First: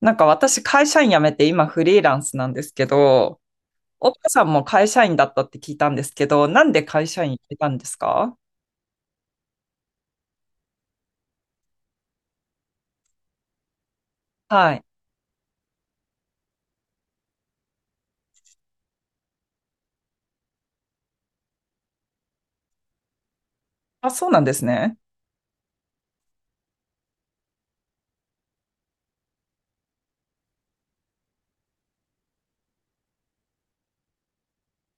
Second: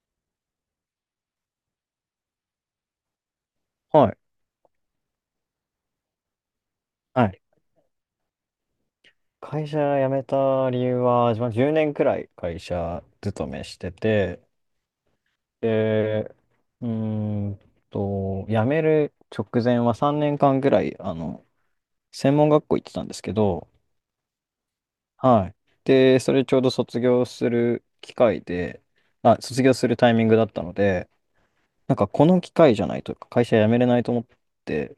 なんか私会社員辞めて今フリーランスなんですけど、はい。岡さんも会社員だったって聞いたんですけど、なんで会社は員行い。ってたんですか？会社辞めた理由は、自分は10年くらい会社勤めしてて、はい。で、うーん辞める直前は3年間くらい、専門学校行ってたんですけど、あ、そうなんですね。はい。で、それちょうど卒業する機会で、あ、卒業するタイミングだったので、なんかこの機会じゃないと会社辞めれないと思って、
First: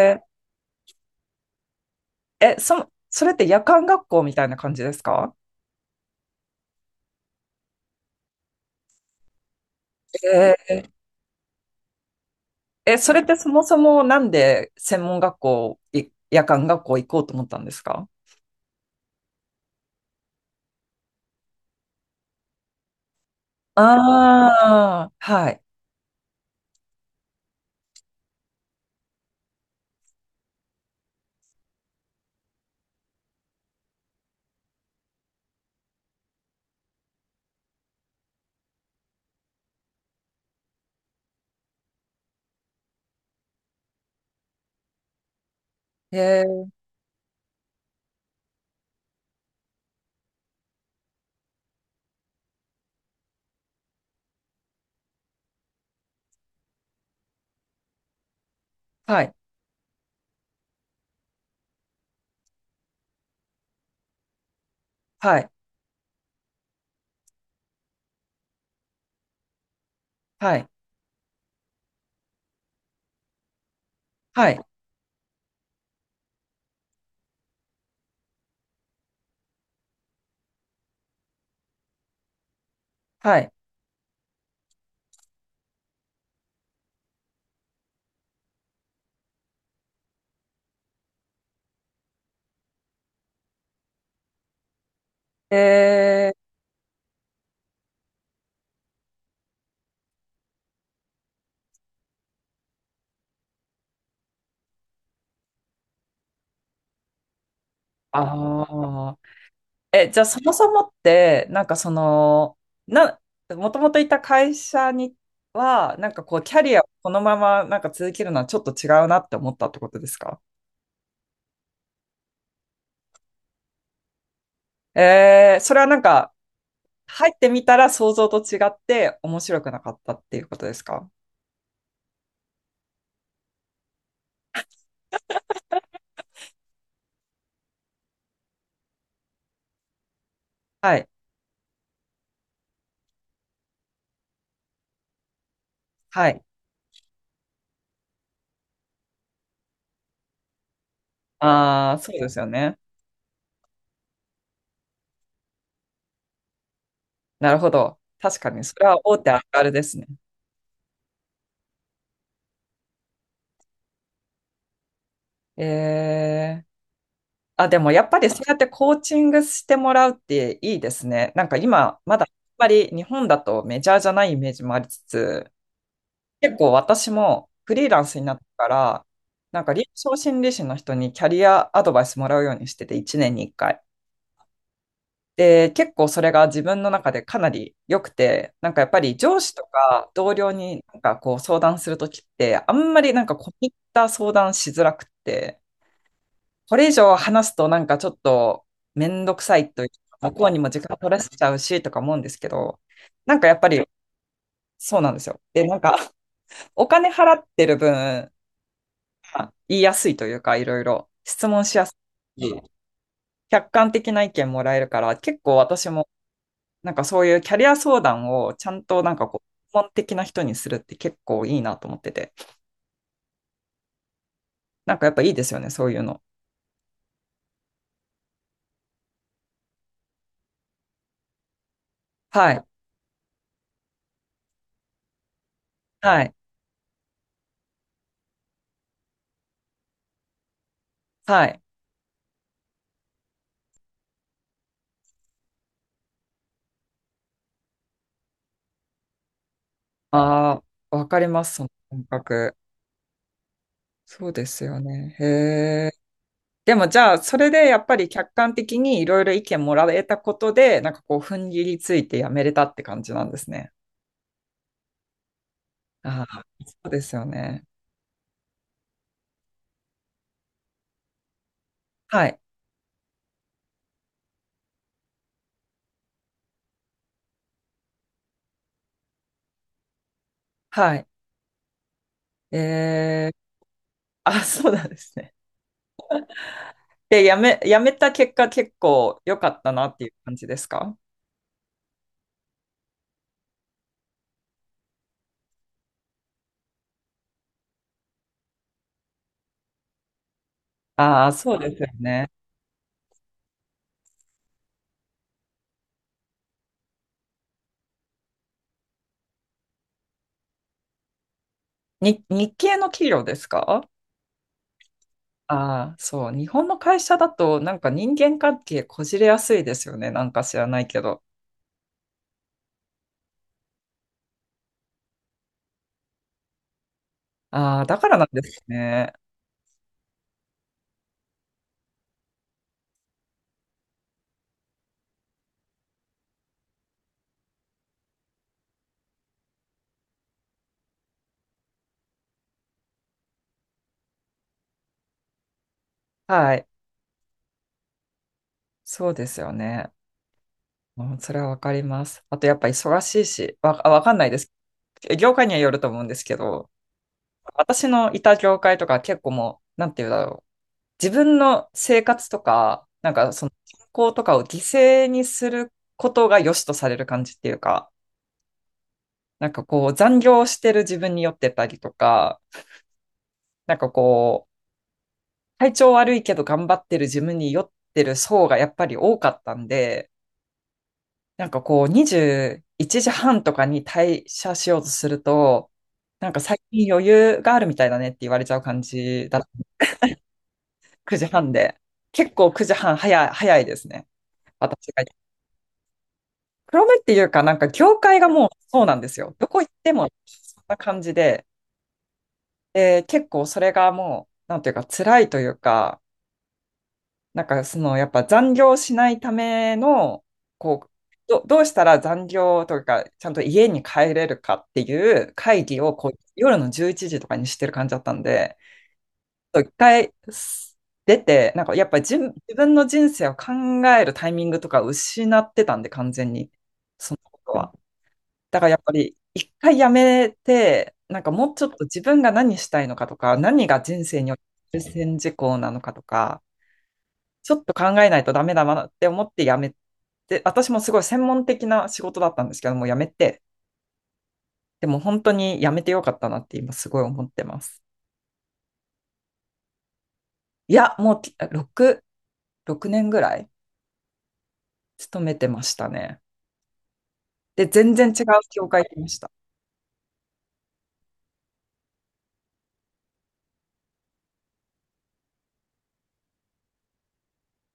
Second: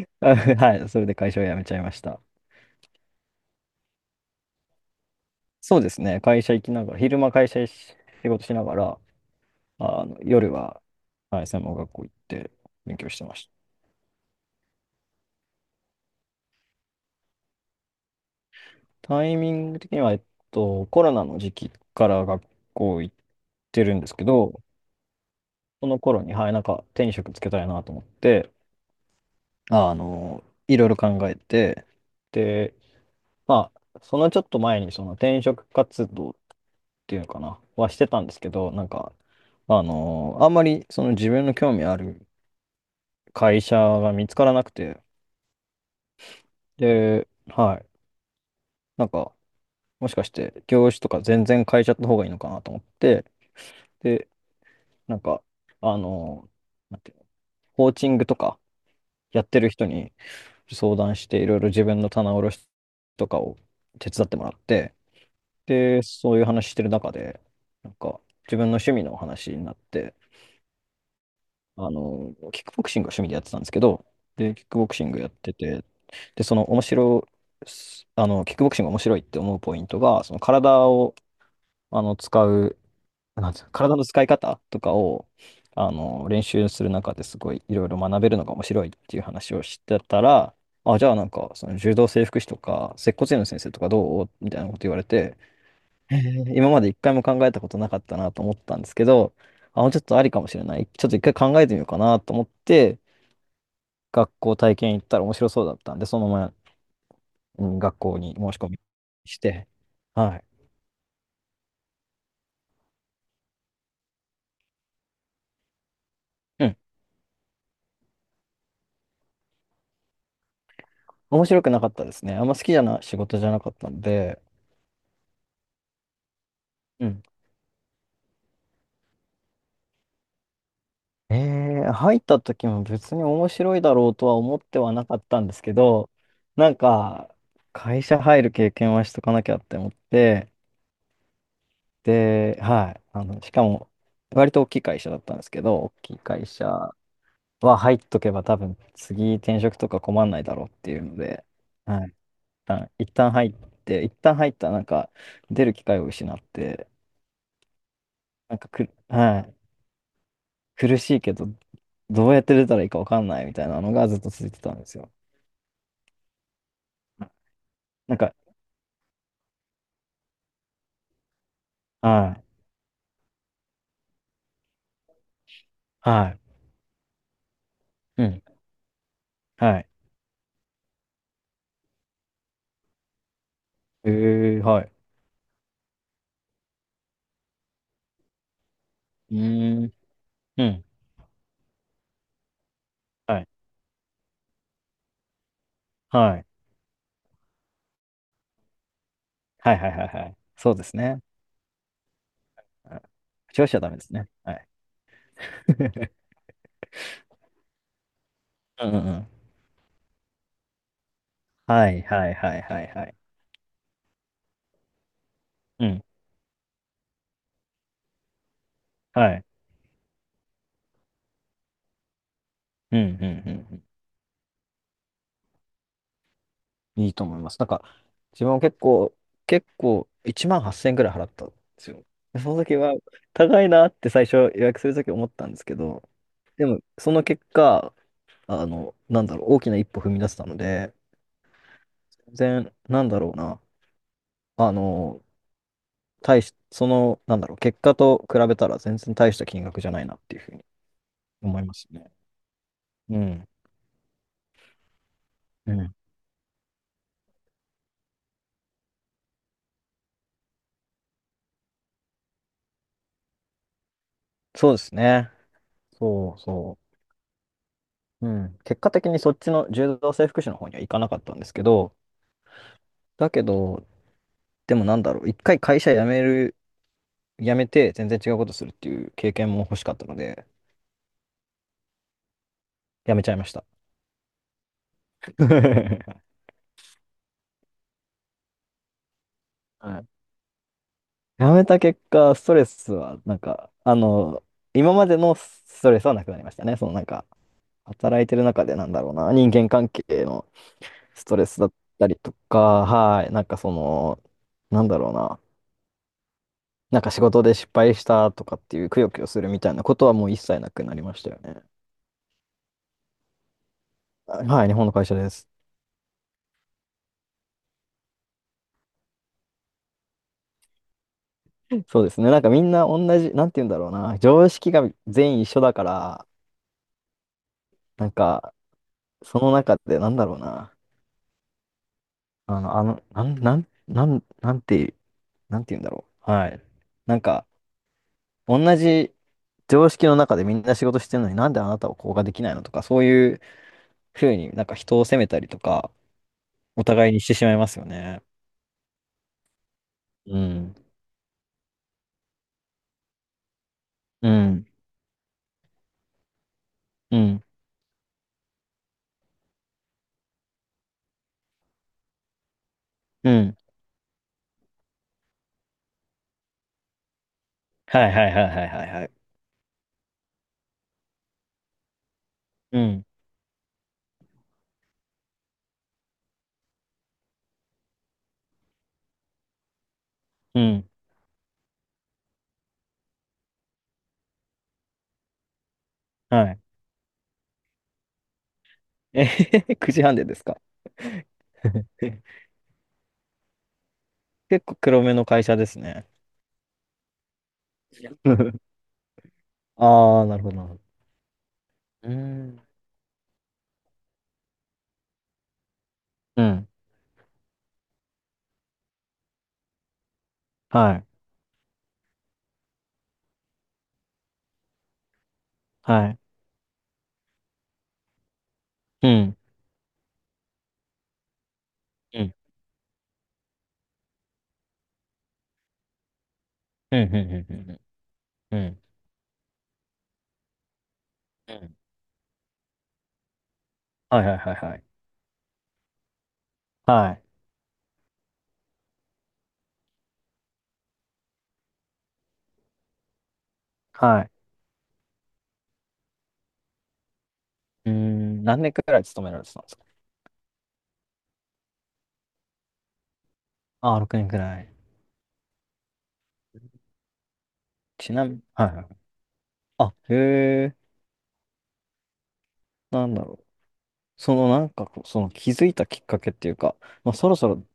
はい、それで会社を辞めちゃいました。それって夜間学校みたいな感じですか？そうですね、会社行きながら、昼間会社し仕事しながら、夜えは、はい、専門学校行って勉強そしれてっまてしそもた。そもなんで専門学校、夜間学校行こうと思ったんですか？タイミング的には、コロナの時期から学校行ってるんですけど、ああー、はい。その頃に、はい、なんか手に職つけたいなと思って、あの、いろいろ考えて、で、まあ、そのちょっと前に、その転職活動っていうのかな、はしてたんですけど、なんか、あんまりその自分の興味ある会社が見つからなくて、えー、で、はい、なんか、もしかして業種とか全然変えちゃった方がいいのかなと思って、で、なんか、あの、なんていうの、コーチングとかはい、やってる人に相談して、いろいろ自分の棚卸しとかを手伝ってもらって、はい、で、そういう話してる中で、なんか、自分の趣味の話になって、はい、キックボクシングが趣味でやってたんですけど、はで、い、キックボクシングやってて、で、その面白い、あの、キックボクシングが面白いって思うポイントが、その体を、あの、使う、はなんい。ていうの体の使い方とかを、練習する中ですごいいろいろ学べるのが面白いっていう話をしてたら、あ、じゃあなんか、その柔道整復師とか、接骨院の先生とかどうみたいなこと言われて、へえー、ー今まで一回も考えたことなかったなと思ったんですけど、あ、もうちょっとありかもしれない。ちょっと一回考えてみようかなと思って、学校体験行ったら面白そうだったんで、そのまま、うん、学校に申し込みああ。して、え、じゃあはそもい。そもって、なんかその、な、もともといた会社には、なんかこう、キャうリん。アをこのままなんか続けるのはちょっと違うなって思ったってことですか？面白くなかったですね。あんま好きじゃな仕事じゃなかったんで、それはなんか、うん入ってみたら想像と違って面白くなかったっていうことですか？えー、入った時も別に面白いだろうとは思ってはなかったんですけど、なんか、会社入る経験はしとかなきゃって思って、はい。で、はい、しかも、割と大きい会社だったんですけど、大きいはい。会社は入っとけば多分次転職とか困んないだろうっていうので、ああ、はい、一そうですよね。旦、一旦入って、一旦入ったらなんか出る機会を失って、なるほど。確かなんに、かそれく、は大手あはるい、あるですね。苦しいけど、どうやって出たらいいかわかんないみたいなのがずっと続いてたんですよ。えーあ、でもやっなぱんりか、そうやってコーチングしてもらうっていいですね。なんか今、まだやっはい、ぱり日本だとメジャーじゃないイメージもありつつ、は結構私もフリーランスい、にうなっん、てから、なんかは臨い。床心理士の人にキャリアアドバイスもらうようにしてて、1年に1回。えー、はい。で、結構それが自分の中でかなり良くて、なんかやっぱりう上司とーん、か同僚うにん、なんかこう相談するときって、あんまりなんかはい、込み入った相談しづらくって、はい、これ以上話すとなんかちょっとめんどくさいはいといはういはいはか、い。向こうにもそう時です間取らね。せちゃうしとか思うんですけど、うん。なんかやっ口をぱしちゃりダメですね。はい。そうなんですよ。で、なんか お金払ってる分、うんうんうん。言いやすいというか、いろいろ質問しやはすいはいいはし。いはいはい。客観的な意見もらえるから、結構う私ん。もなんかそういうキャリア相談をちゃんとなんかはこい。う、基本的な人にするって結構いいなと思ってて、うんうんうんうなんかやっぱいいですよね、そういうの。ん。いいと思います。なんか、自分は結構、1万8000円くらい払ったんですよ。でそはのい、時は、高いなって最初予約する時思ったんですけど、はい、でも、その結果、なんだろう、大きな一歩踏み出せたので、はい。全然、なんだろうな。あの、その、なんだろう、結果と比べたら全然大した金額じゃないなっていうふうあにあ、わかります、思そいのます感ね。覚。うん。そうですよね。へうえ。ん。でもじゃあ、それでやっぱり客観的にいろいろ意見もらえたことで、なんかこう、踏ん切りついてやめれたって感じなんですね。そうですね。あそうあ、そそうですよね。う。うん。結果的にそっちの柔道整復師の方には行かなかったんですけど、はい。だけど、でもなんだろう、一回会社辞めて全然違うことするっていう経験も欲しかったので、はい。え辞めちえ。ゃいました。あ、そうなんですね。で、やめた結果結構良かったなはってい。いう感じですか？やめた結果、ストレスは、なんか、今までのストレスはなくなりましたね。そのなんか、働いてる中でなんだろうな、人間関係のスああ、トレそうスだっですよたりね。とか、はい、なんかその、なんだろうな、なんか仕事で失敗したとかっていう、くよくよするみたいなことはもう一切なくなりましたよね。日系の企業ですか？はい、日本の会社です。ああ、そう。日本の会社だと、なんか人間関係こじれやすいですよね。なんか知らないけど。そうですね。なんかみんな同じ、なんて言うんだろうな、常識が全員一緒だから、ああ、だなかんらなんでか、すね。その中でなんだろうな、あの、あの、なん、なん、なん、なんて、なんて言うんだろう。はい。なんか、同じ常識の中でみんな仕事してるのになんであなたはこうができないのとか、そういうふうになんか人を責めたりとか、はい。お互いにしてしまいますよね。そうですよね。うん。うん、それはわかります。あとやっぱ忙しいし、わかんなういです。ん。業界にはよると思うんですけど、うん。私のいた業界とか結構もう、なんて言うんだろう。自分の生活とか、なんうかそのん。健康とかを犠牲にすることが良しとされる感じっていうか、はいはいはいはいはいはい。なんかこう残業してる自分に酔ってたりとか、うん。なんかこう、体調悪いけど頑張ってる自分に酔ってる層がやっぱり多かったんで、うん。なんかこう、21時半とかに退社しようとすると、なんかは最い。近余裕があるみたいだねって言われちゃう感えじだ。へへ、9時半でですか？9時半で。え、結構9時半早いですね。結構私黒が。めの会社ですね。黒目っていうか、なんか業界がもう そうなんですよ。どこ行ってもああ、なるほどそなんるほなど。感じで、うーん。で、結構それがもう、なんていうか辛いというか、うん。なんかそのやっぱ残業しないためのこうはい。どうしたら残業というかちゃんと家に帰れるかっていう会議をこはうい。夜の11時とかにしてる感じだったんで、うん。ちょっと一回出て、なんかやっぱうん自分の人生を考えるタイミングとか失ってたんで完全に、うんうそんうのことんうは。んうだかんうらやっんぱり一回やめて、なんかもううちょっんと自分が何したいのかとか、何が人生はいにはおいけはいはる優い。先事項なのかとか、はい。ちょっと考えないとダメだなって思って辞めて、私もすごい専門的な仕事だったんですけども、辞めて、はでも本当に辞めてよかったなって今すごい思ってます。い。うーん、何年くらい勤められてたんですか？いや、もう6、6年ぐらいああ、6年くらい。勤めてましたね。で、全然ち違なうみに、はい教はいは会い。行きました。あ、へえ、なんだろう。そのなんかこう、その気づいたきっかけっていうか、まあ、そろそろ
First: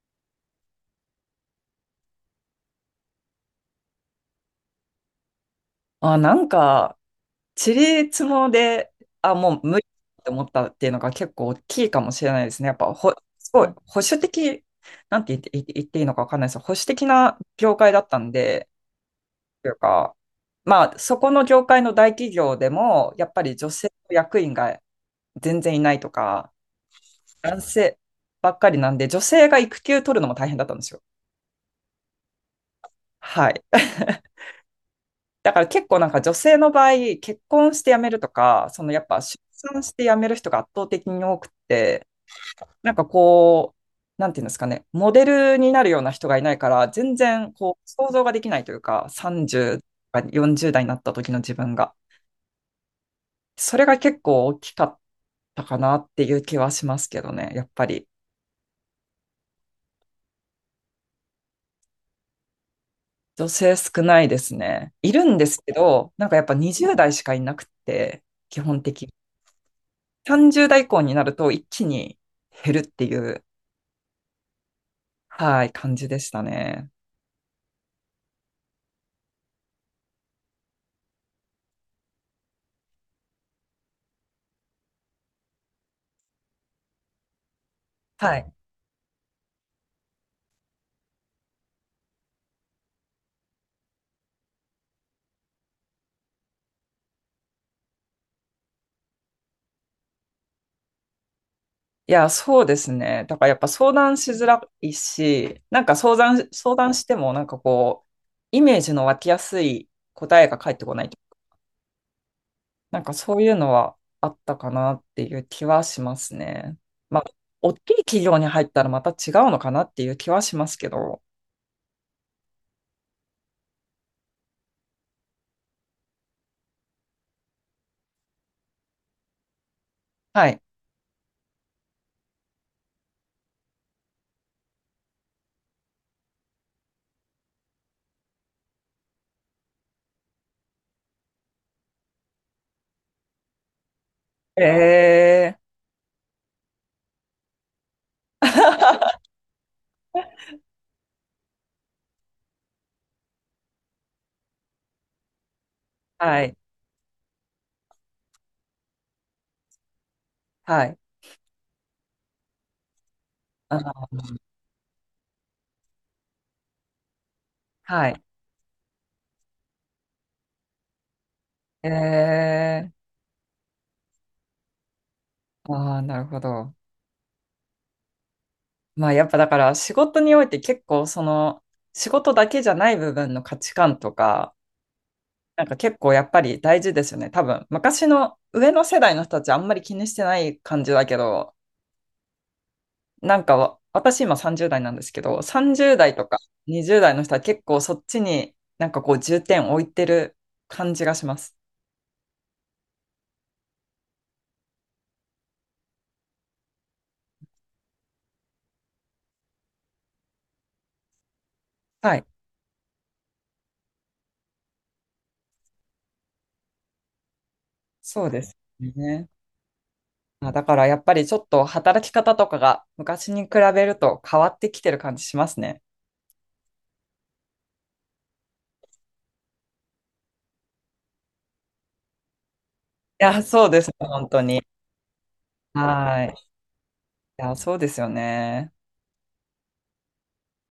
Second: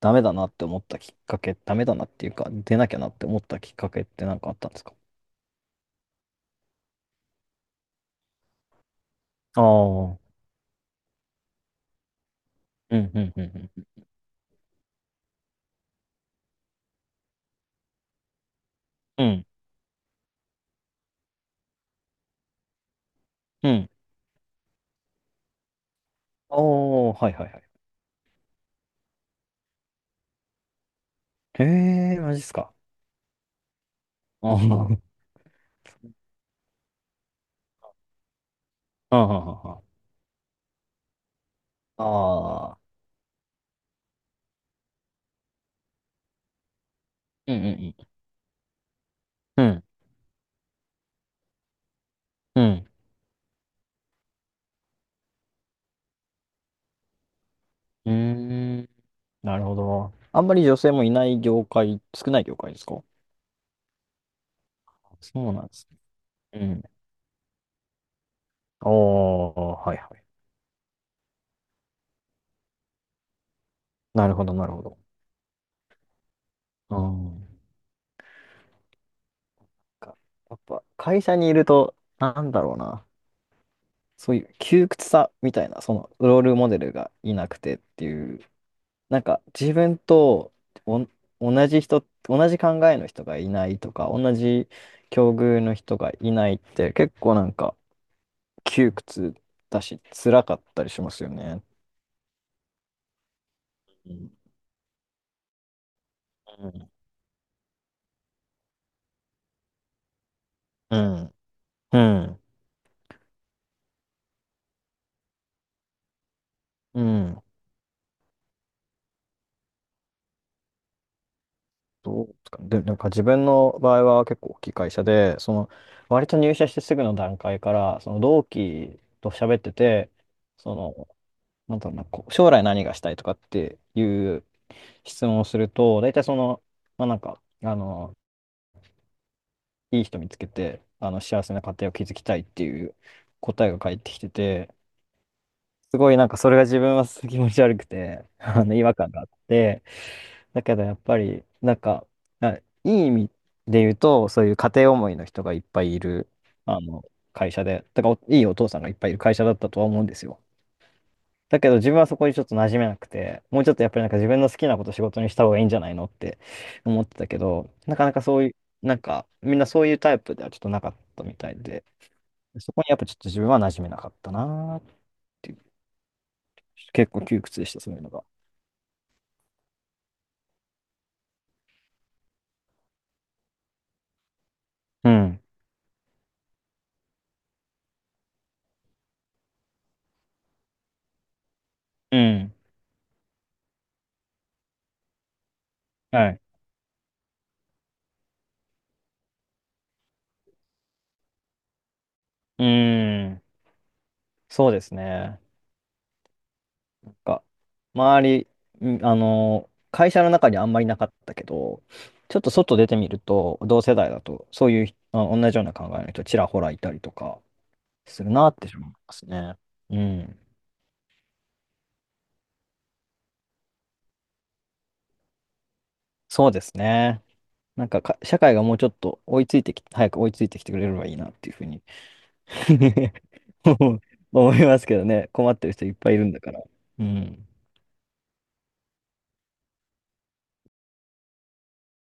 ダメだなって思ったきっかけ、ダメだなっていうか、出なきゃなって思ったきっかけってなんかあったんですか？あ、なんか、地理つもで、あ、もあうあ無理ってー、思ったっていうのが結構大きいかもしれないですね。やっぱうんほ、うんうんすごいうん保守的、なんて言っていいのかわかんないです。保守的な業界だったんで、うん。というか、まあ、そこの業界の大企業でも、やっぱりう女ん。性の役員が全然いないとか、おー、はいはいは男い。性ばっかりなんで、女性が育休取るのも大変だったんですよ。へえ、マジっすか。はい。あーあー、だから結構なんか女性の場合、結婚して辞めるとか、そのやっ あーぱ出あー、産して辞める人が圧倒的に多くあて、ーなんかこう、なんていうんですかね、モデルになるような人がいないから、全う然んうこう想ん像ができないというか、うん。う30ん。とか40代になった時の自分が。うんそれが結構大きかったかなっていう気はしますけどね、やっぱり。うーん。なるほど。あんまり女性もいない業界、少ない業界ですか？女性少ないですね。いあ、るんでそうすなんでけすね。ど、なんかやっぱうん。20代しかいなくて、基本的に。おー、はいはい。30代以降になると一気に減るっていう、なるほど、なるほど。はい、感じでしたね。うん。かやっぱ、会社にいると、なんだろうな。そういう窮屈さみたいな、その、ロールモデルがいなくてっていはう、い。なんか、自分とお、同じ考えの人がいないとか、同じ境遇の人がいないって、結構なんか、窮屈だし、辛かったりしますよね。いや、そうですね。だからやっぱ相う談ん、しづらいし、なんか相談してもなんかこう、イメージの湧きやすい答えが返ってこうないん、うん。なんかそういうのはあったかなっていう気はしますね。うまあ、ん。大きい企業に入ったらまた違うのかなっていう気はしますけど。どうですかね。で、なんか自分の場合は結構大きい会社で、その、割と入社してすぐの段階から、その同期と喋ってて、はい。その、なんだろうな、こう将来何がしたいとかっていう質問をすると、大体その、まあなんか、いい人見つけて、幸せな家庭を築きたいっていう答えが返ってきてて、えすごいなんかそれが自分はすごい気持ち悪くて、違和ー、感が あって、だけどやっぱり、なんか、あいい意味で言うと、そういう家庭思いの人がいっぱいいる、はい。あの、会社で、だからおいいお父さんがいっぱいいる会社だったとは思うんですよ。はい。だけど自分はそこにちょっと馴染めなくて、もうちょっとやっぱりなあ、んか自分の好きなこと仕事にした方がいいんじゃないのって思ってたけど、なかはなかい。そういう、なんかみんなそういうタイプではちょっとなかったみたいで、そこにやっぱちえょっと自分は馴染めなかったなーっていう、ああ、なるほど。結構窮屈でした、そういうのが。まあ、やっぱだから仕事において結構その仕事だけじゃない部分の価値観とか、うん。なんか結構やっぱり大事ですよね。多分、昔の上の世代の人たちあんまり気にしてない感じだけど、うん。なんか私今30代なんですけど、30代とはかい。20代の人は結構そっちになんかこう重点を置いてる感じがします。うーん。そうですね。か、周り、んあの、会社の中にあんまりなかったけど、はい。ちょっと外出てみると、同世代だと、そういう、あ、同じような考えの人、ちらほらいたりとか、すそるうでなっすて思いますね。ね。うん。まあ、だからやっぱりちょっと働き方とかが昔に比べると変わってきてる感じしますね。そうですね。なんか、社会がもうちょっと追いついてき、早く追いついてきてくれればいいなっていうふうに いや、そうです。本当思に。いますけどね。困ってる人いっぱいいるはい。んだかいら。うん。や、そうですよね。